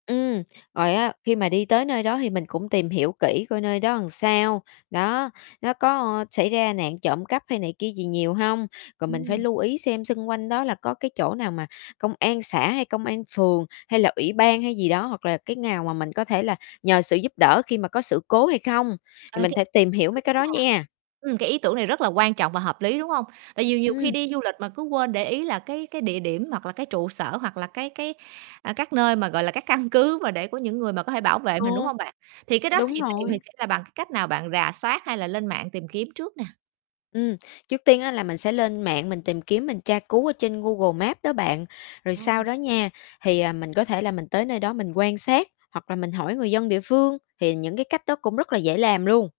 Ừm, rồi á khi mà đi tới nơi đó thì mình cũng tìm hiểu kỹ coi nơi đó sao? Đó, nó có xảy ra nạn trộm cắp hay này kia gì nhiều hông? Rồi mình phải Ừm. lưu ý xem xung quanh đó là có cái chỗ nào mà công an xã hay công an phường, hay là ủy ban hay gì đó, hoặc là cái ngào mà mình có thể là nhờ sự giúp đỡ khi mà có sự cố hay không? Thì Ờ, th mình thể tìm hiểu mấy đúng cái đó nha. nhe. Ừm, cái ý tưởng này rất là quan trọng và hợp lý, đúng hông? Tại vì nhiều khi Ừm. đi du lịch mà cứ quên để ý là cái cái địa điểm, hoặc là cái trụ sở hoặc là cái cái a, các nơi mà, gọi là, các căn cứ mà để của những người mà có thể bảo vệ Ừ. mình, đúng hông bạn? Thì cái đó Đúng thì tùy mình rồi. sẽ là bằng cách nào bạn rà soát hay là lên mạng tìm kiếm trước nè? Ừm, trước tiên á là mình sẽ lên mạng mình tìm kiếm mình tra cứu ở trên Google Maps đó bạn, rồi sau Ồ. đó nha, thì, ờ, mình có thể là mình tới nơi đó mình quan sát, hoặc là mình hỏi người dân địa phương, thì những cái cách đó cũng rất là dễ làm luôn.